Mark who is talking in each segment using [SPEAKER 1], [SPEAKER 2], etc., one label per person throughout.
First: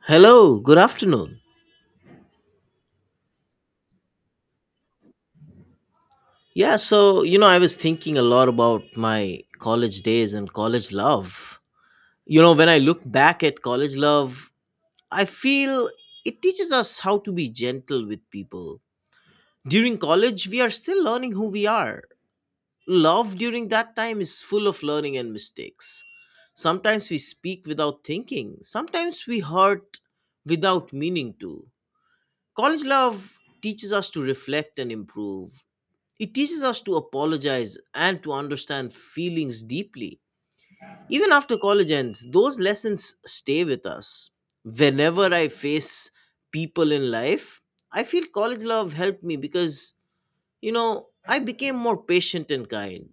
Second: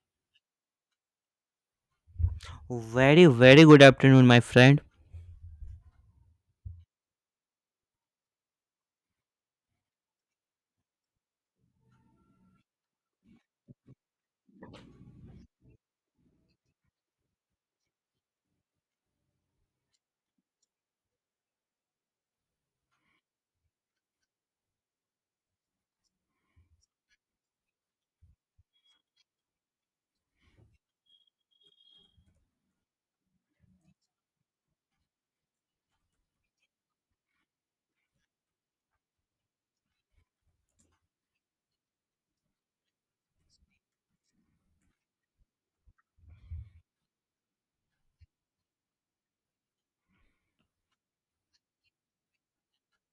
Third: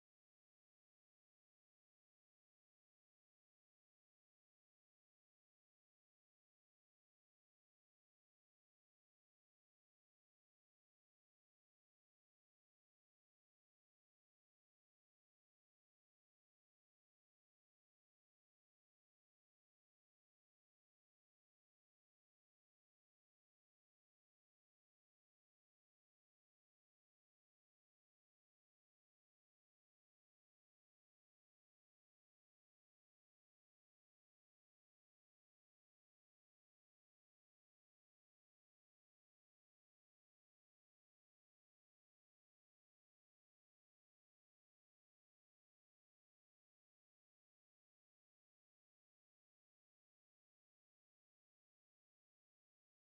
[SPEAKER 1] Hello, good afternoon.
[SPEAKER 2] Very, very good afternoon, my friend.
[SPEAKER 1] I was thinking a lot about my college days and college love. You know, when I look back at college love, I feel it teaches us how to be gentle with people. During college, we are still learning who we are. Love during that time is full of learning and mistakes. Sometimes we speak without thinking, sometimes we hurt without meaning to. College love teaches us to reflect and improve. It teaches us to apologize and to understand feelings deeply. Even after college ends, those lessons stay with us. Whenever I face people in life, I feel college love helped me because I became more patient and kind.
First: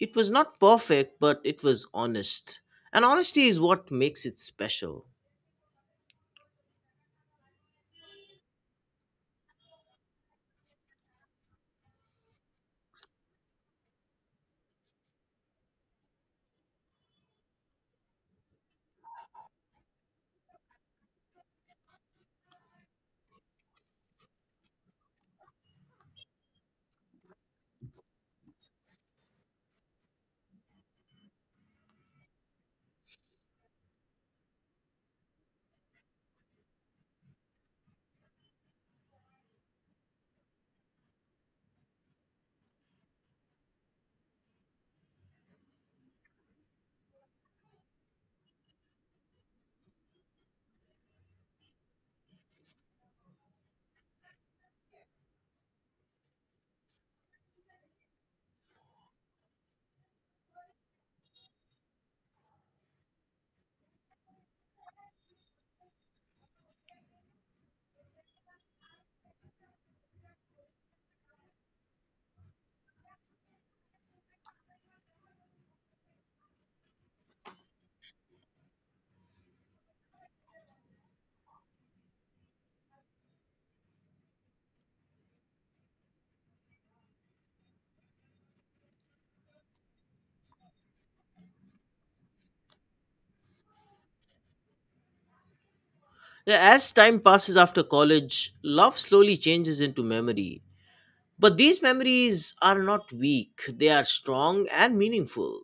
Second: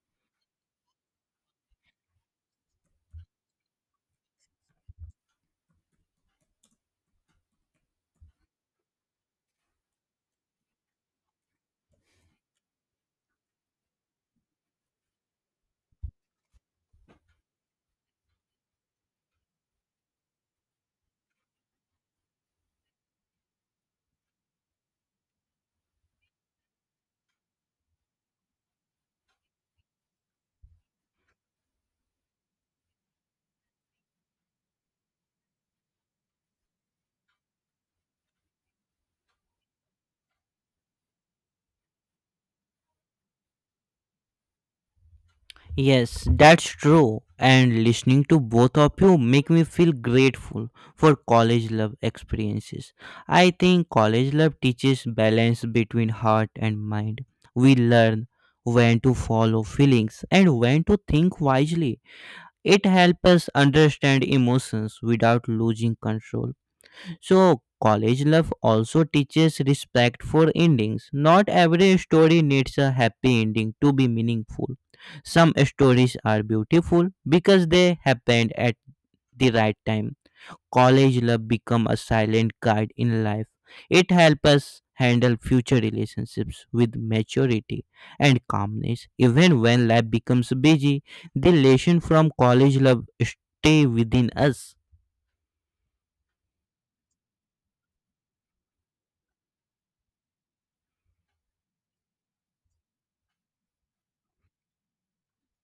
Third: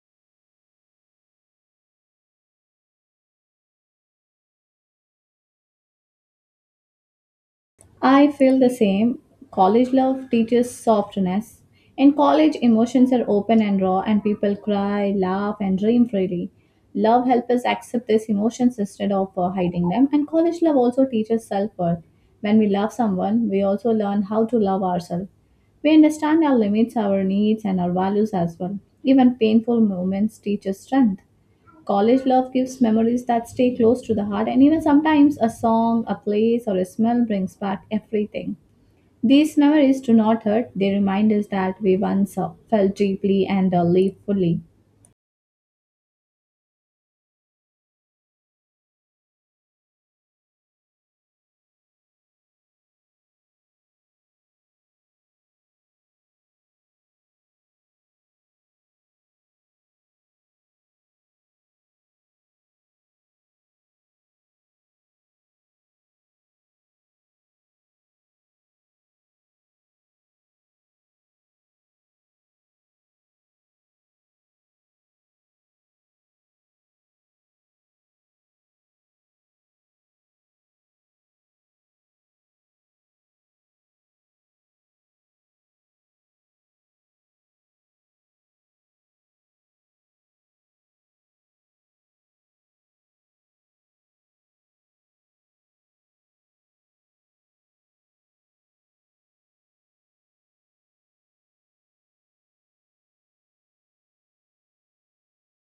[SPEAKER 1] It was not perfect, but it was honest. And honesty is what makes it special.
[SPEAKER 3] I feel the same. College love teaches softness. In college, emotions are open and raw, and people cry, laugh, and dream freely. Love helps us accept these emotions instead of hiding them, and college love also teaches self worth. When we love someone, we also learn how to love ourselves. We understand our limits, our needs, and our values as well. Even painful moments teach us strength. College love gives memories that stay close to the heart, and even sometimes a song, a place, or a smell brings back everything. These memories do not hurt, they remind us that we once felt deeply and lived fully.
[SPEAKER 2] Yes, that's true. And listening to both of you make me feel grateful for college love experiences. I think college love teaches balance between heart and mind. We learn when to follow feelings and when to think wisely. It helps us understand emotions without losing control. So, college love also teaches respect for endings. Not every story needs a happy ending to be meaningful. Some stories are beautiful because they happened at the right time. College love become a silent guide in life. It helps us handle future relationships with maturity and calmness. Even when life becomes busy, the lesson from college love stay within us.
[SPEAKER 1] Yeah, as time passes after college, love slowly changes into memory. But these memories are not weak, they are strong and meaningful.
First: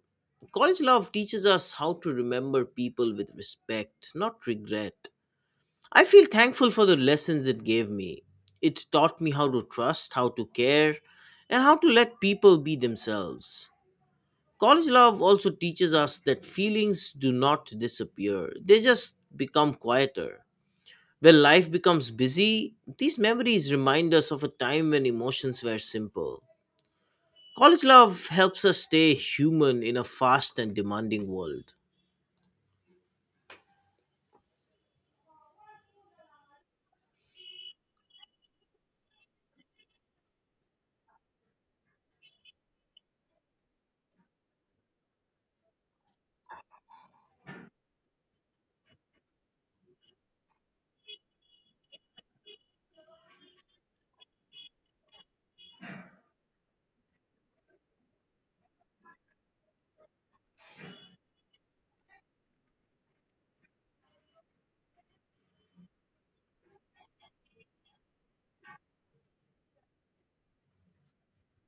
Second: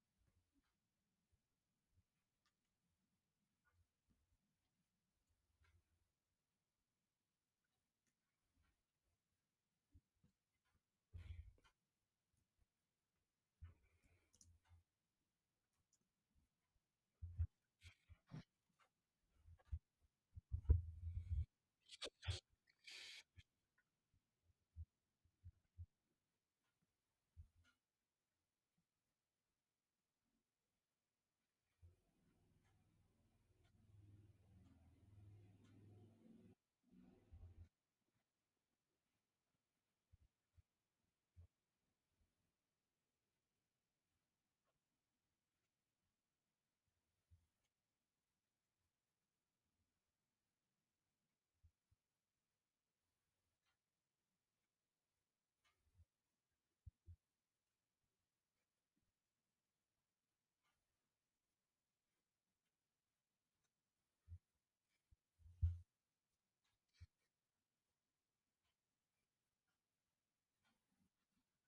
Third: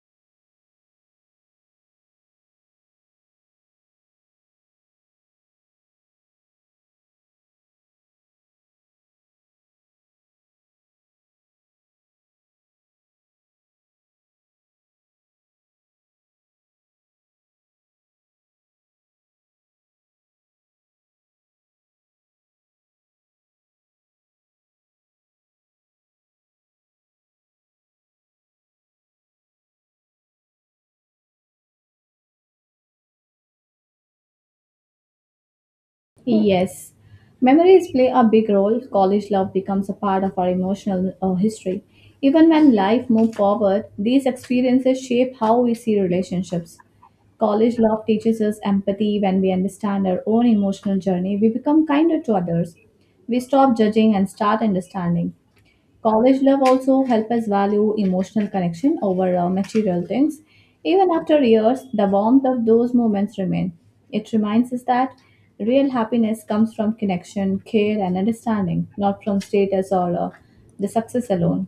[SPEAKER 1] College love teaches us how to remember people with respect, not regret. I feel thankful for the lessons it gave me. It taught me how to trust, how to care, and how to let people be themselves. College love also teaches us that feelings do not disappear, they just become quieter. When life becomes busy, these memories remind us of a time when emotions were simple. College love helps us stay human in a fast and demanding world.
[SPEAKER 3] Yes, memories play a big role. College love becomes a part of our emotional history. Even when life moves forward, these experiences shape how we see relationships. College love teaches us empathy when we understand our own emotional journey. We become kinder to others. We stop judging and start understanding. College love also help us value emotional connection over material things. Even after years, the warmth of those moments remain. It reminds us that real happiness comes from connection, care, and understanding, not from status or the success alone.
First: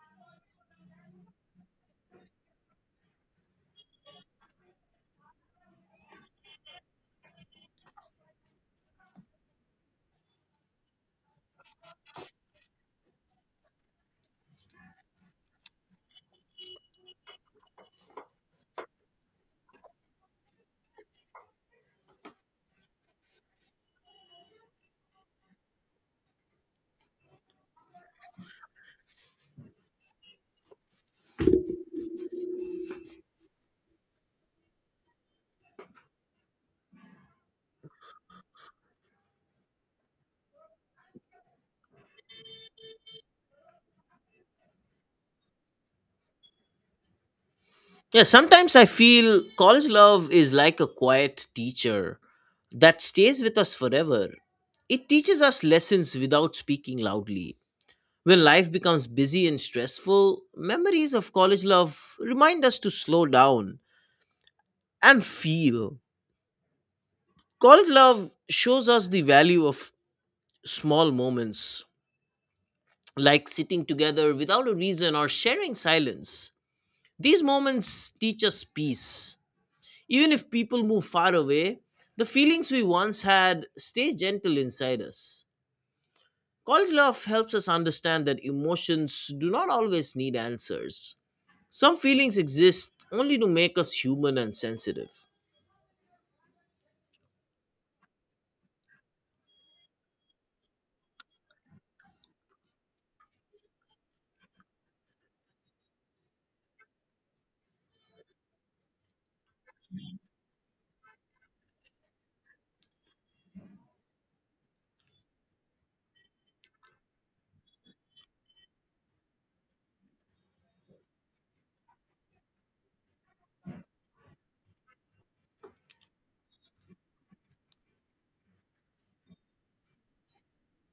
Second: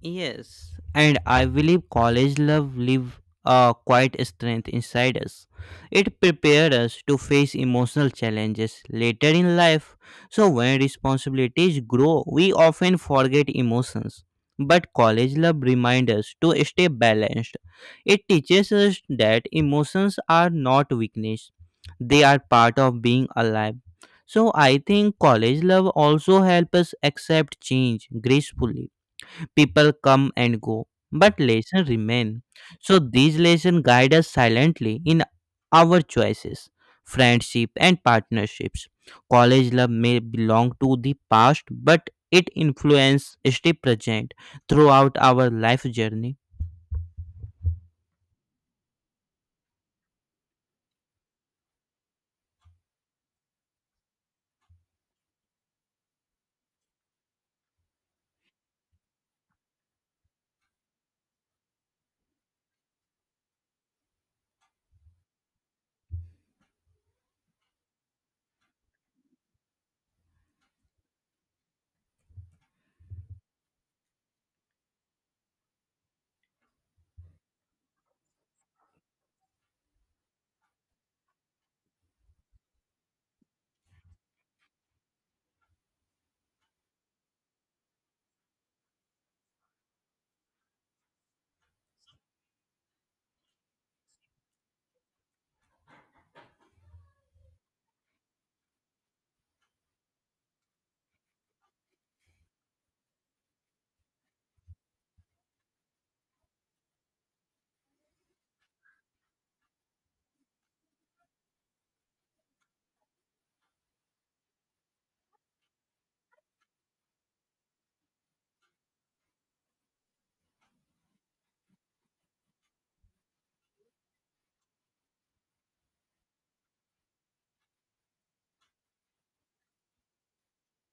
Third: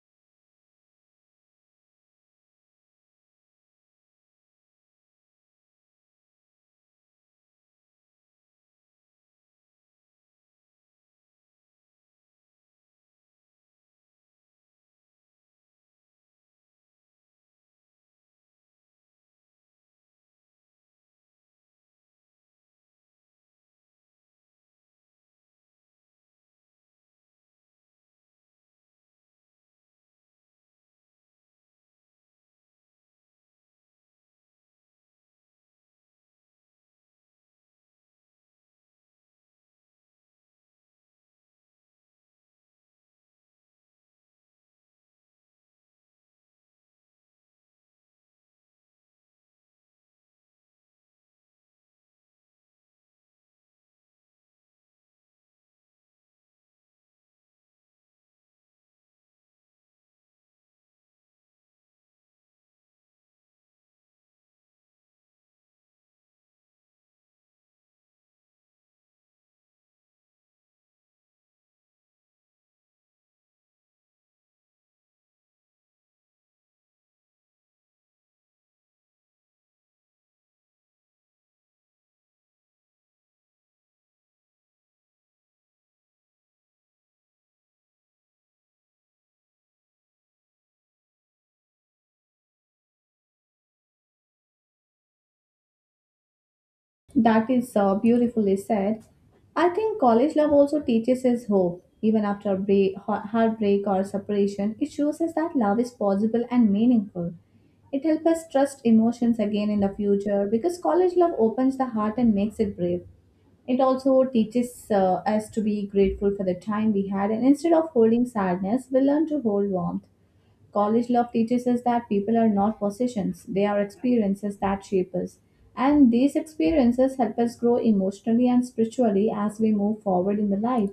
[SPEAKER 2] Yes, and I believe college love live a quiet strength inside us. It prepares us to face emotional challenges later in life. So when responsibilities grow, we often forget emotions. But college love reminds us to stay balanced. It teaches us that emotions are not weakness. They are part of being alive. So I think college love also helps us accept change gracefully. People come and go, but lessons remain. So these lessons guide us silently in our choices, friendship, and partnerships. College love may belong to the past, but it influences stay present throughout our life journey.
[SPEAKER 1] Yeah, sometimes I feel college love is like a quiet teacher that stays with us forever. It teaches us lessons without speaking loudly. When life becomes busy and stressful, memories of college love remind us to slow down and feel. College love shows us the value of small moments, like sitting together without a reason or sharing silence. These moments teach us peace. Even if people move far away, the feelings we once had stay gentle inside us. College love helps us understand that emotions do not always need answers. Some feelings exist only to make us human and sensitive.
[SPEAKER 3] That is beautifully said. I think college love also teaches us hope. Even after break, heartbreak or separation, it shows us that love is possible and meaningful. It helps us trust emotions again in the future because college love opens the heart and makes it brave. It also teaches us to be grateful for the time we had, and instead of holding sadness, we learn to hold warmth. College love teaches us that people are not possessions, they are experiences that shape us. And these experiences help us grow emotionally and spiritually as we move forward in the life.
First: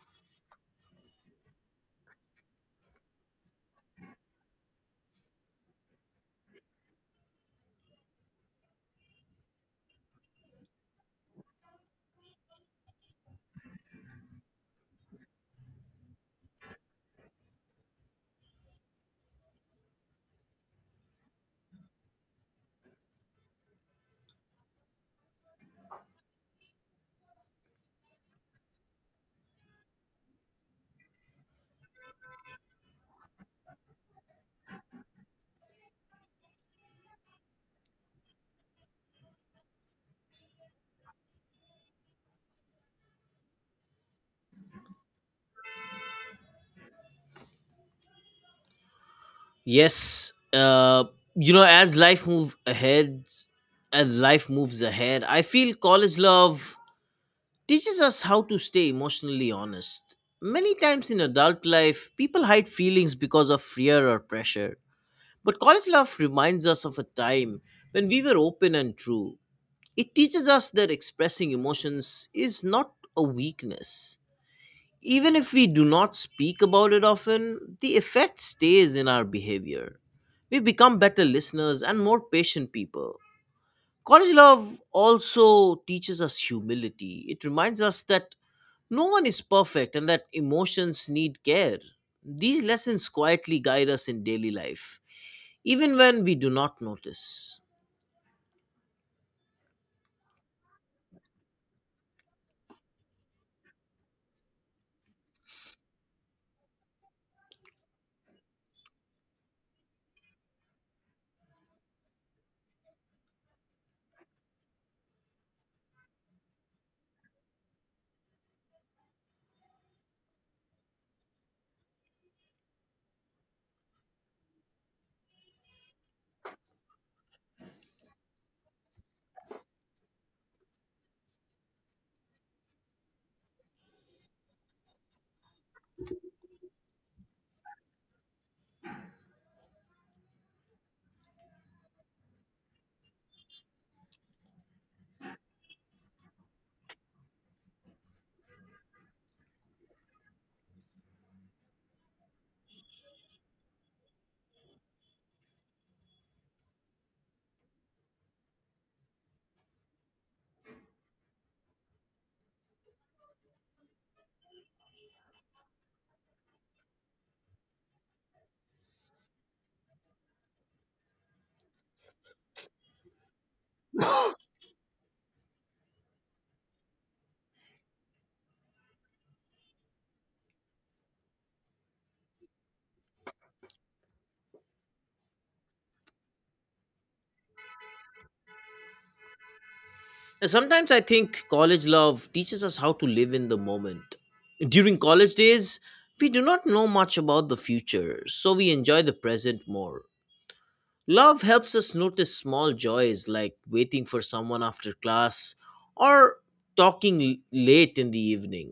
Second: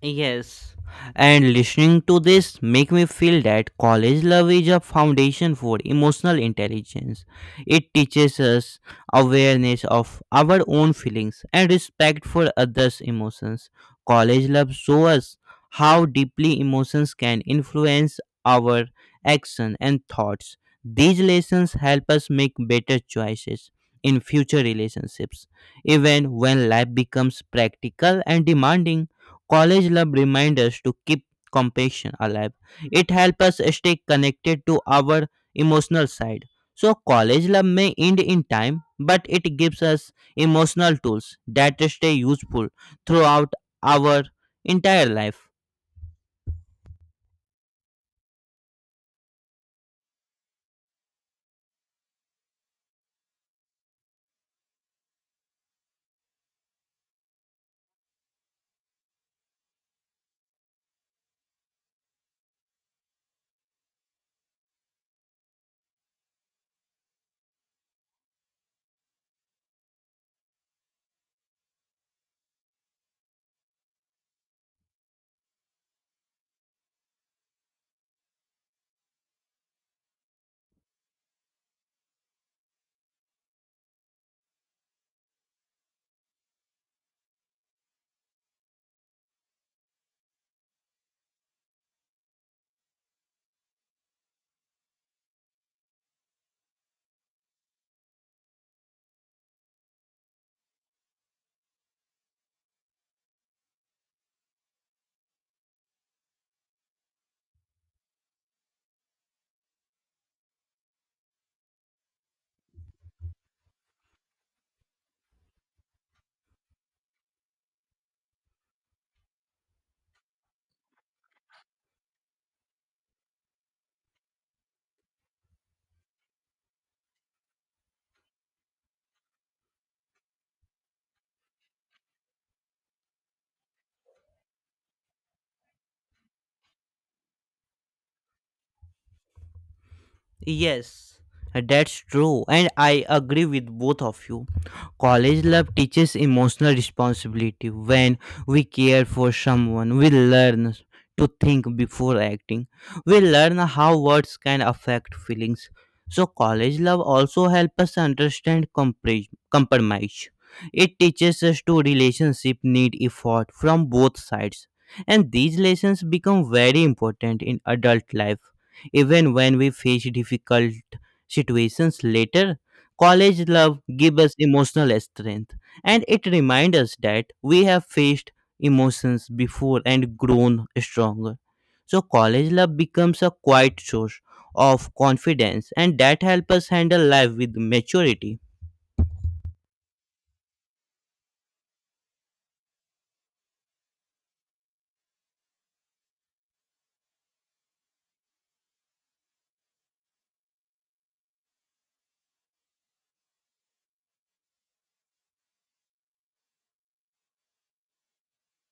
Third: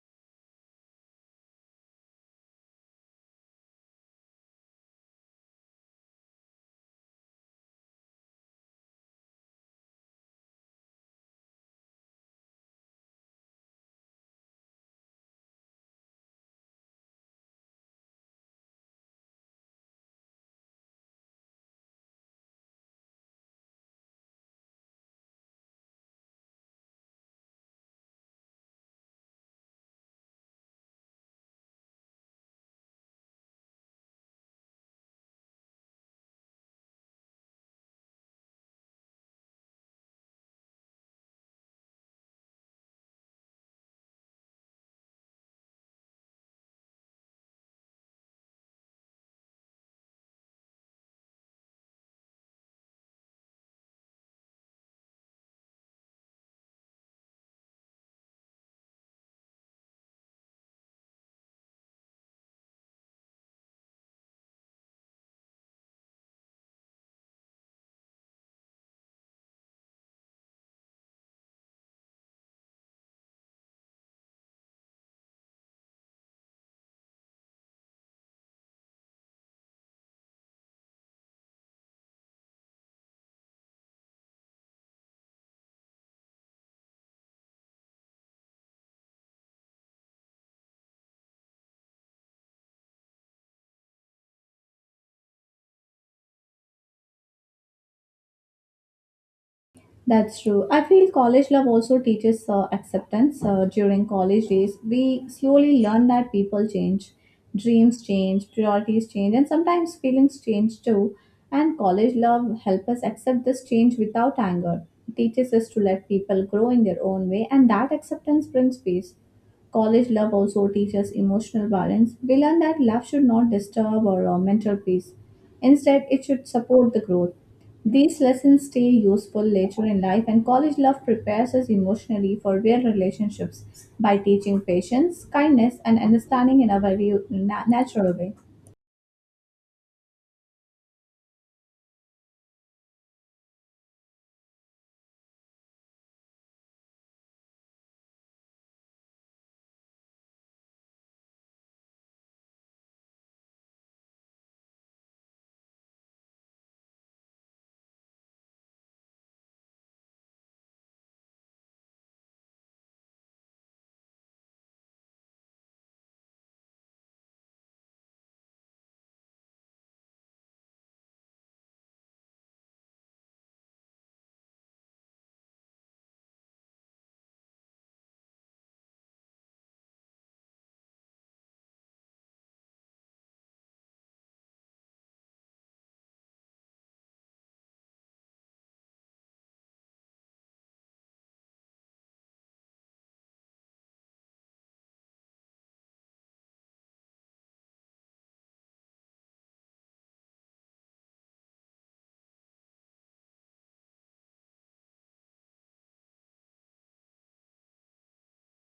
[SPEAKER 2] Yes, and listening to this make me feel that college love is a foundation for emotional intelligence. It teaches us awareness of our own feelings and respect for others' emotions. College love shows us how deeply emotions can influence our action and thoughts. These lessons help us make better choices in future relationships, even when life becomes practical and demanding. College love reminds us to keep compassion alive. It helps us stay connected to our emotional side. So, college love may end in time, but it gives us emotional tools that stay useful throughout our entire life.
[SPEAKER 1] Yes, you know, as life moves ahead, as life moves ahead, I feel college love teaches us how to stay emotionally honest. Many times in adult life, people hide feelings because of fear or pressure. But college love reminds us of a time when we were open and true. It teaches us that expressing emotions is not a weakness. Even if we do not speak about it often, the effect stays in our behavior. We become better listeners and more patient people. College love also teaches us humility. It reminds us that no one is perfect, and that emotions need care. These lessons quietly guide us in daily life, even when we do not notice.
[SPEAKER 3] That's true. I feel college love also teaches acceptance. During college days, we slowly learn that people change, dreams change, priorities change, and sometimes feelings change too. And college love helps us accept this change without anger. It teaches us to let people grow in their own way, and that acceptance brings peace. College love also teaches emotional balance. We learn that love should not disturb our mental peace. Instead, it should support the growth. These lessons stay useful later in life, and college love prepares us emotionally for real relationships by teaching patience, kindness, and understanding in a very natural way.
[SPEAKER 2] Yes, that's true, and I agree with both of you. College love teaches emotional responsibility. When we care for someone, we learn to think before acting. We learn how words can affect feelings. So, college love also helps us understand compromise. It teaches us to relationship need effort from both sides, and these lessons become very important in adult life even when we face difficult situations later. College love gives us emotional strength and it reminds us that we have faced emotions before and grown stronger. So, college love becomes a quiet source of confidence and that helps us handle life with maturity.
[SPEAKER 1] And sometimes I think college love teaches us how to live in the moment. During college days, we do not know much about the future, so we enjoy the present more. Love helps us notice small joys like waiting for someone after class or talking late in the evening.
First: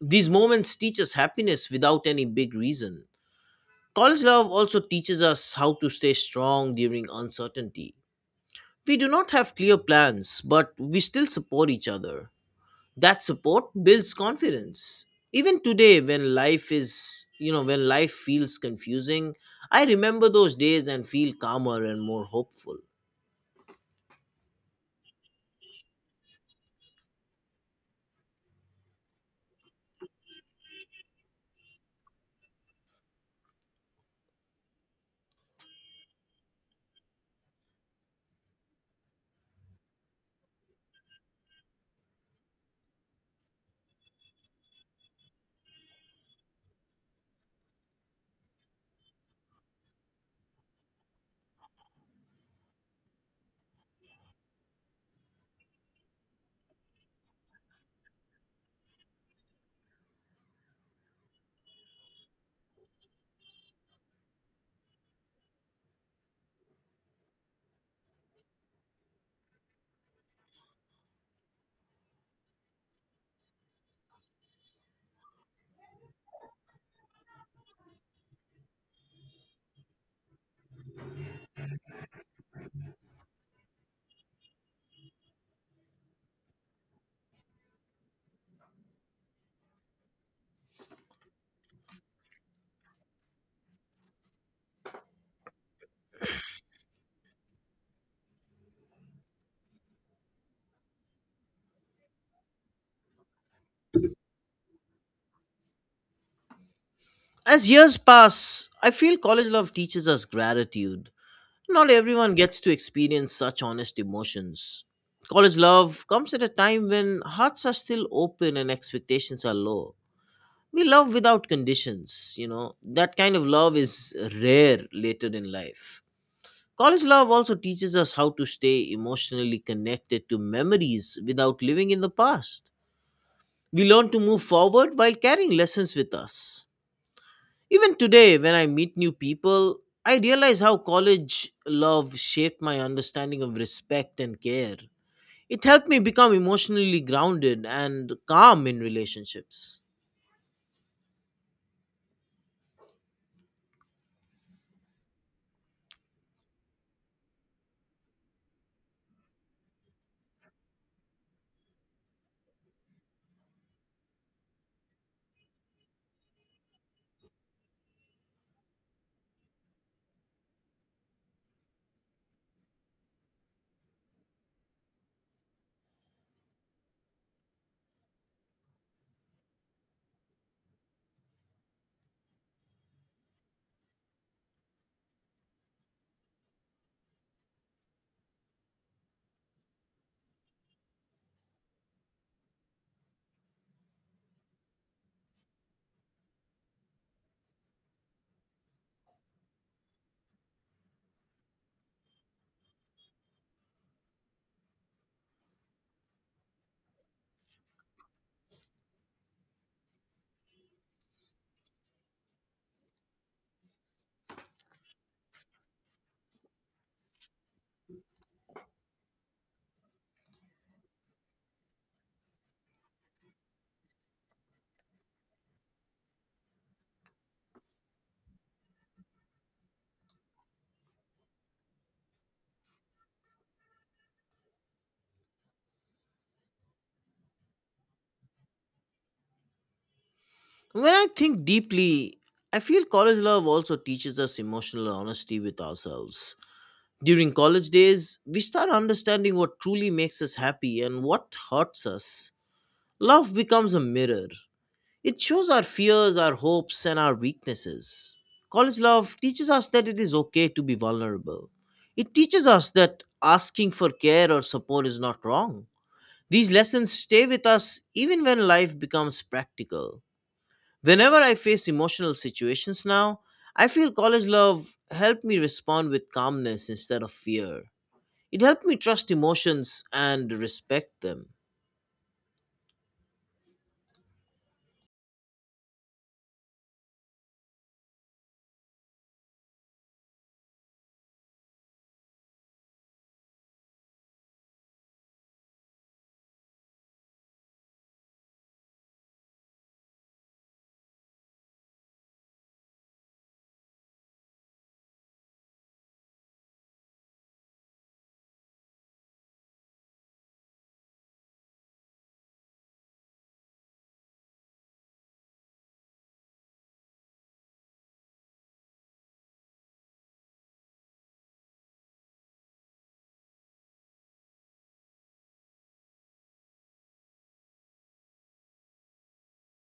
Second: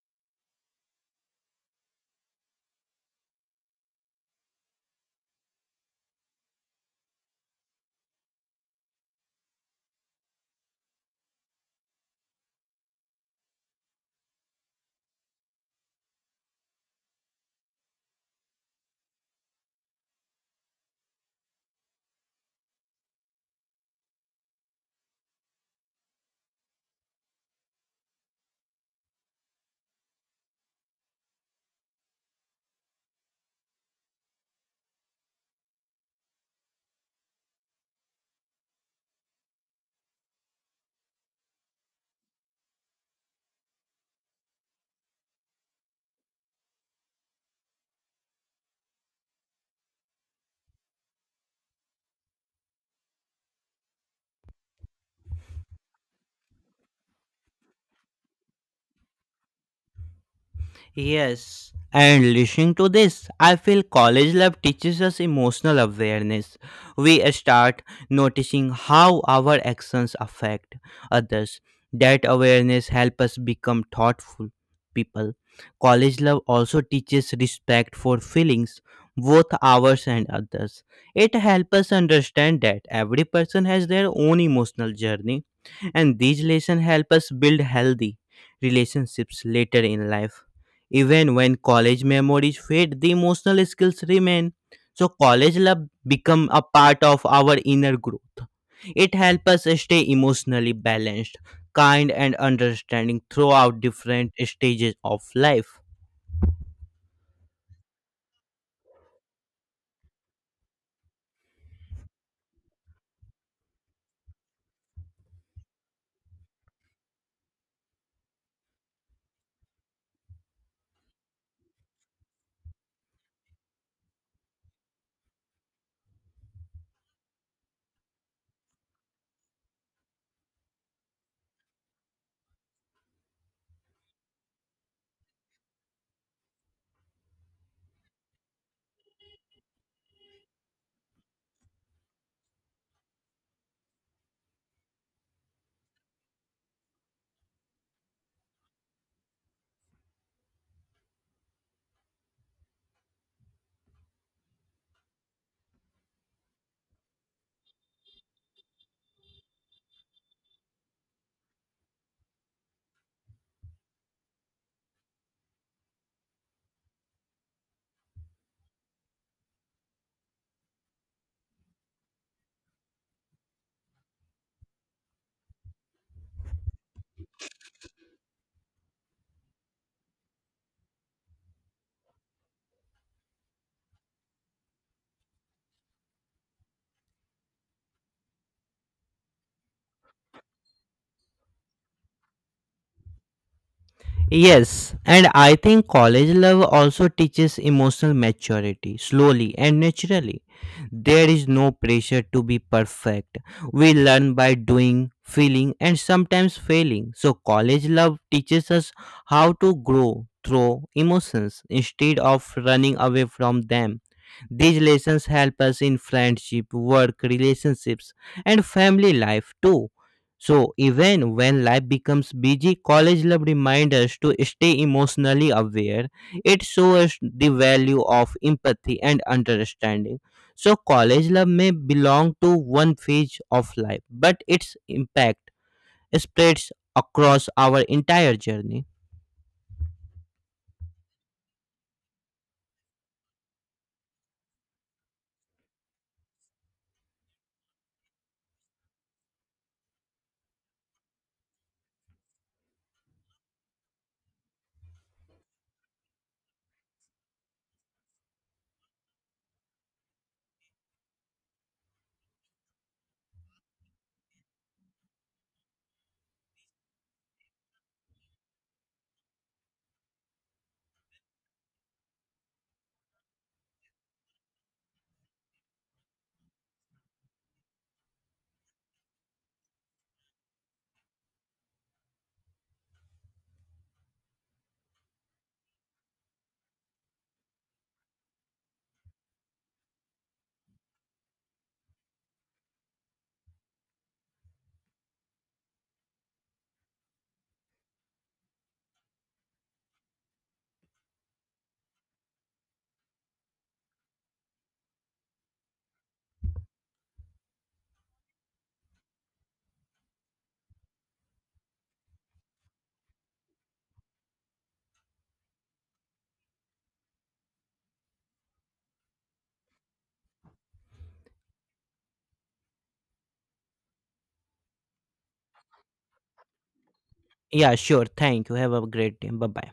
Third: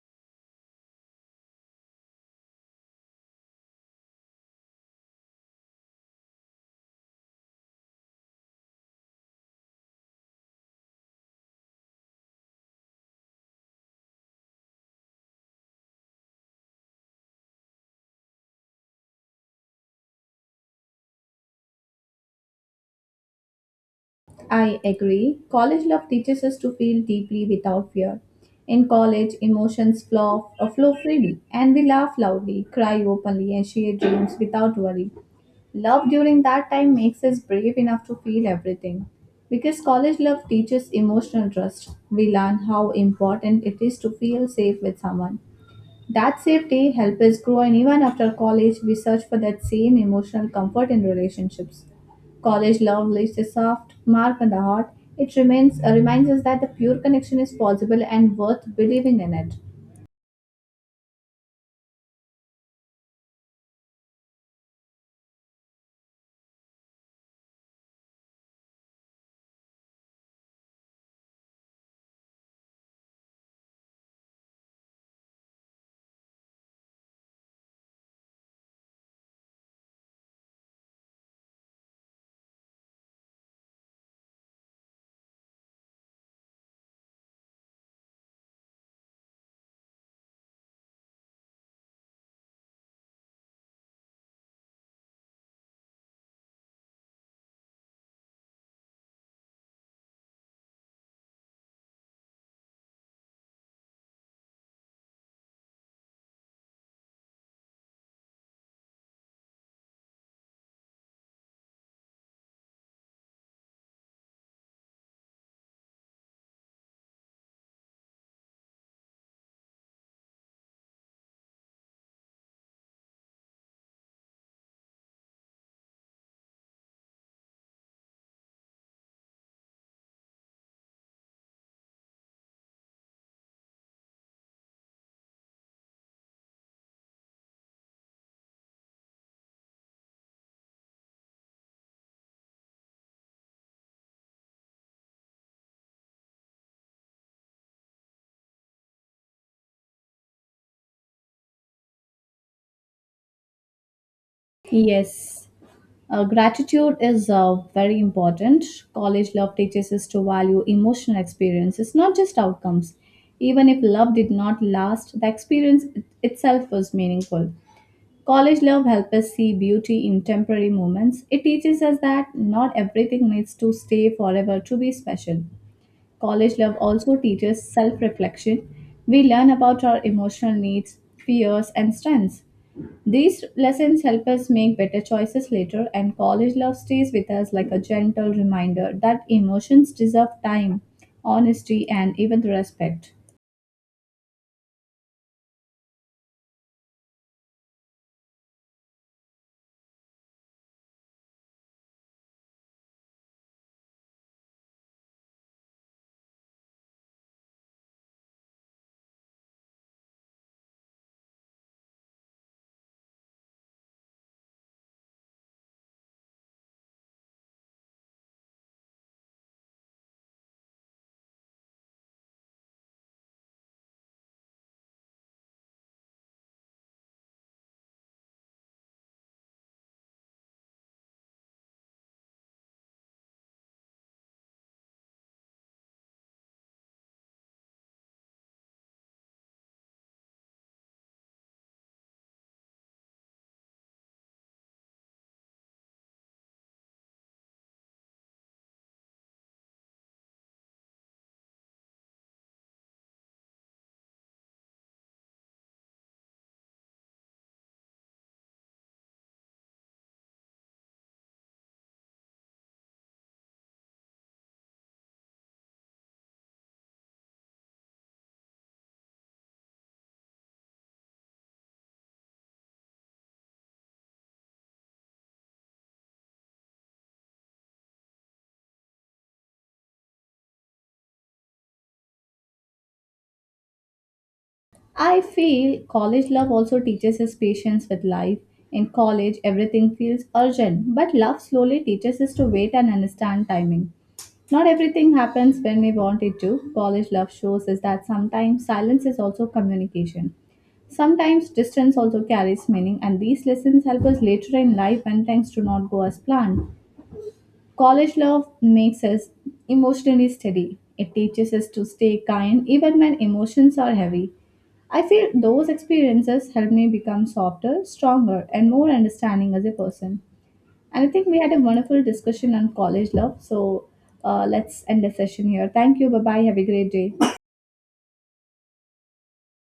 [SPEAKER 1] These moments teach us happiness without any big reason. College love also teaches us how to stay strong during uncertainty. We do not have clear plans, but we still support each other. That support builds confidence. Even today when life is, you know, when life feels confusing, I remember those days and feel calmer and more hopeful.
[SPEAKER 3] I agree. College love teaches us to feel deeply without fear. In college, emotions flow, flow freely, and we laugh loudly, cry openly, and share dreams without worry. Love during that time makes us brave enough to feel everything. Because college love teaches emotional trust, we learn how important it is to feel safe with someone. That safety helps us grow, and even after college, we search for that same emotional comfort in relationships. College love leaves a soft mark on the heart. It reminds us that the pure connection is possible and worth believing in it.
[SPEAKER 2] Yes, and listening to this, I feel college love teaches us emotional awareness. We start noticing how our actions affect others. That awareness helps us become thoughtful people. College love also teaches respect for feelings, both ours and others. It helps us understand that every person has their own emotional journey and these lessons help us build healthy relationships later in life. Even when college memories fade, the emotional skills remain. So college love become a part of our inner growth. It helps us stay emotionally balanced, kind and understanding throughout different stages of life.
[SPEAKER 1] As years pass, I feel college love teaches us gratitude. Not everyone gets to experience such honest emotions. College love comes at a time when hearts are still open and expectations are low. We love without conditions. That kind of love is rare later in life. College love also teaches us how to stay emotionally connected to memories without living in the past. We learn to move forward while carrying lessons with us. Even today, when I meet new people, I realize how college love shaped my understanding of respect and care. It helped me become emotionally grounded and calm in relationships.
[SPEAKER 3] Yes. Gratitude is very important. College love teaches us to value emotional experiences, not just outcomes. Even if love did not last, the experience itself was meaningful. College love helps us see beauty in temporary moments. It teaches us that not everything needs to stay forever to be special. College love also teaches self reflection. We learn about our emotional needs, fears, and strengths. These lessons help us make better choices later, and college love stays with us like a gentle reminder that emotions deserve time, honesty, and even respect.
[SPEAKER 2] Yes, and I think college love also teaches emotional maturity slowly and naturally. There is no pressure to be perfect. We learn by doing, feeling, and sometimes failing. So, college love teaches us how to grow through emotions instead of running away from them. These lessons help us in friendship, work, relationships, and family life too. So, even when life becomes busy, college love reminds us to stay emotionally aware. It shows us the value of empathy and understanding. So, college love may belong to one phase of life, but its impact spreads across our entire journey.
[SPEAKER 1] When I think deeply, I feel college love also teaches us emotional honesty with ourselves. During college days, we start understanding what truly makes us happy and what hurts us. Love becomes a mirror. It shows our fears, our hopes, and our weaknesses. College love teaches us that it is okay to be vulnerable. It teaches us that asking for care or support is not wrong. These lessons stay with us even when life becomes practical. Whenever I face emotional situations now, I feel college love helped me respond with calmness instead of fear. It helped me trust emotions and respect them.
[SPEAKER 3] I feel college love also teaches us patience with life. In college, everything feels urgent, but love slowly teaches us to wait and understand timing. Not everything happens when we want it to. College love shows us that sometimes silence is also communication. Sometimes distance also carries meaning, and these lessons help us later in life when things do not go as planned. College love makes us emotionally steady. It teaches us to stay kind even when emotions are heavy. I feel those experiences help me become softer, stronger, and more understanding as a person. And I think we had a wonderful discussion on college love. So let's end the session here. Thank you. Bye bye. Have a great day.
[SPEAKER 2] Yeah, sure. Thank you. Have a great day. Bye bye.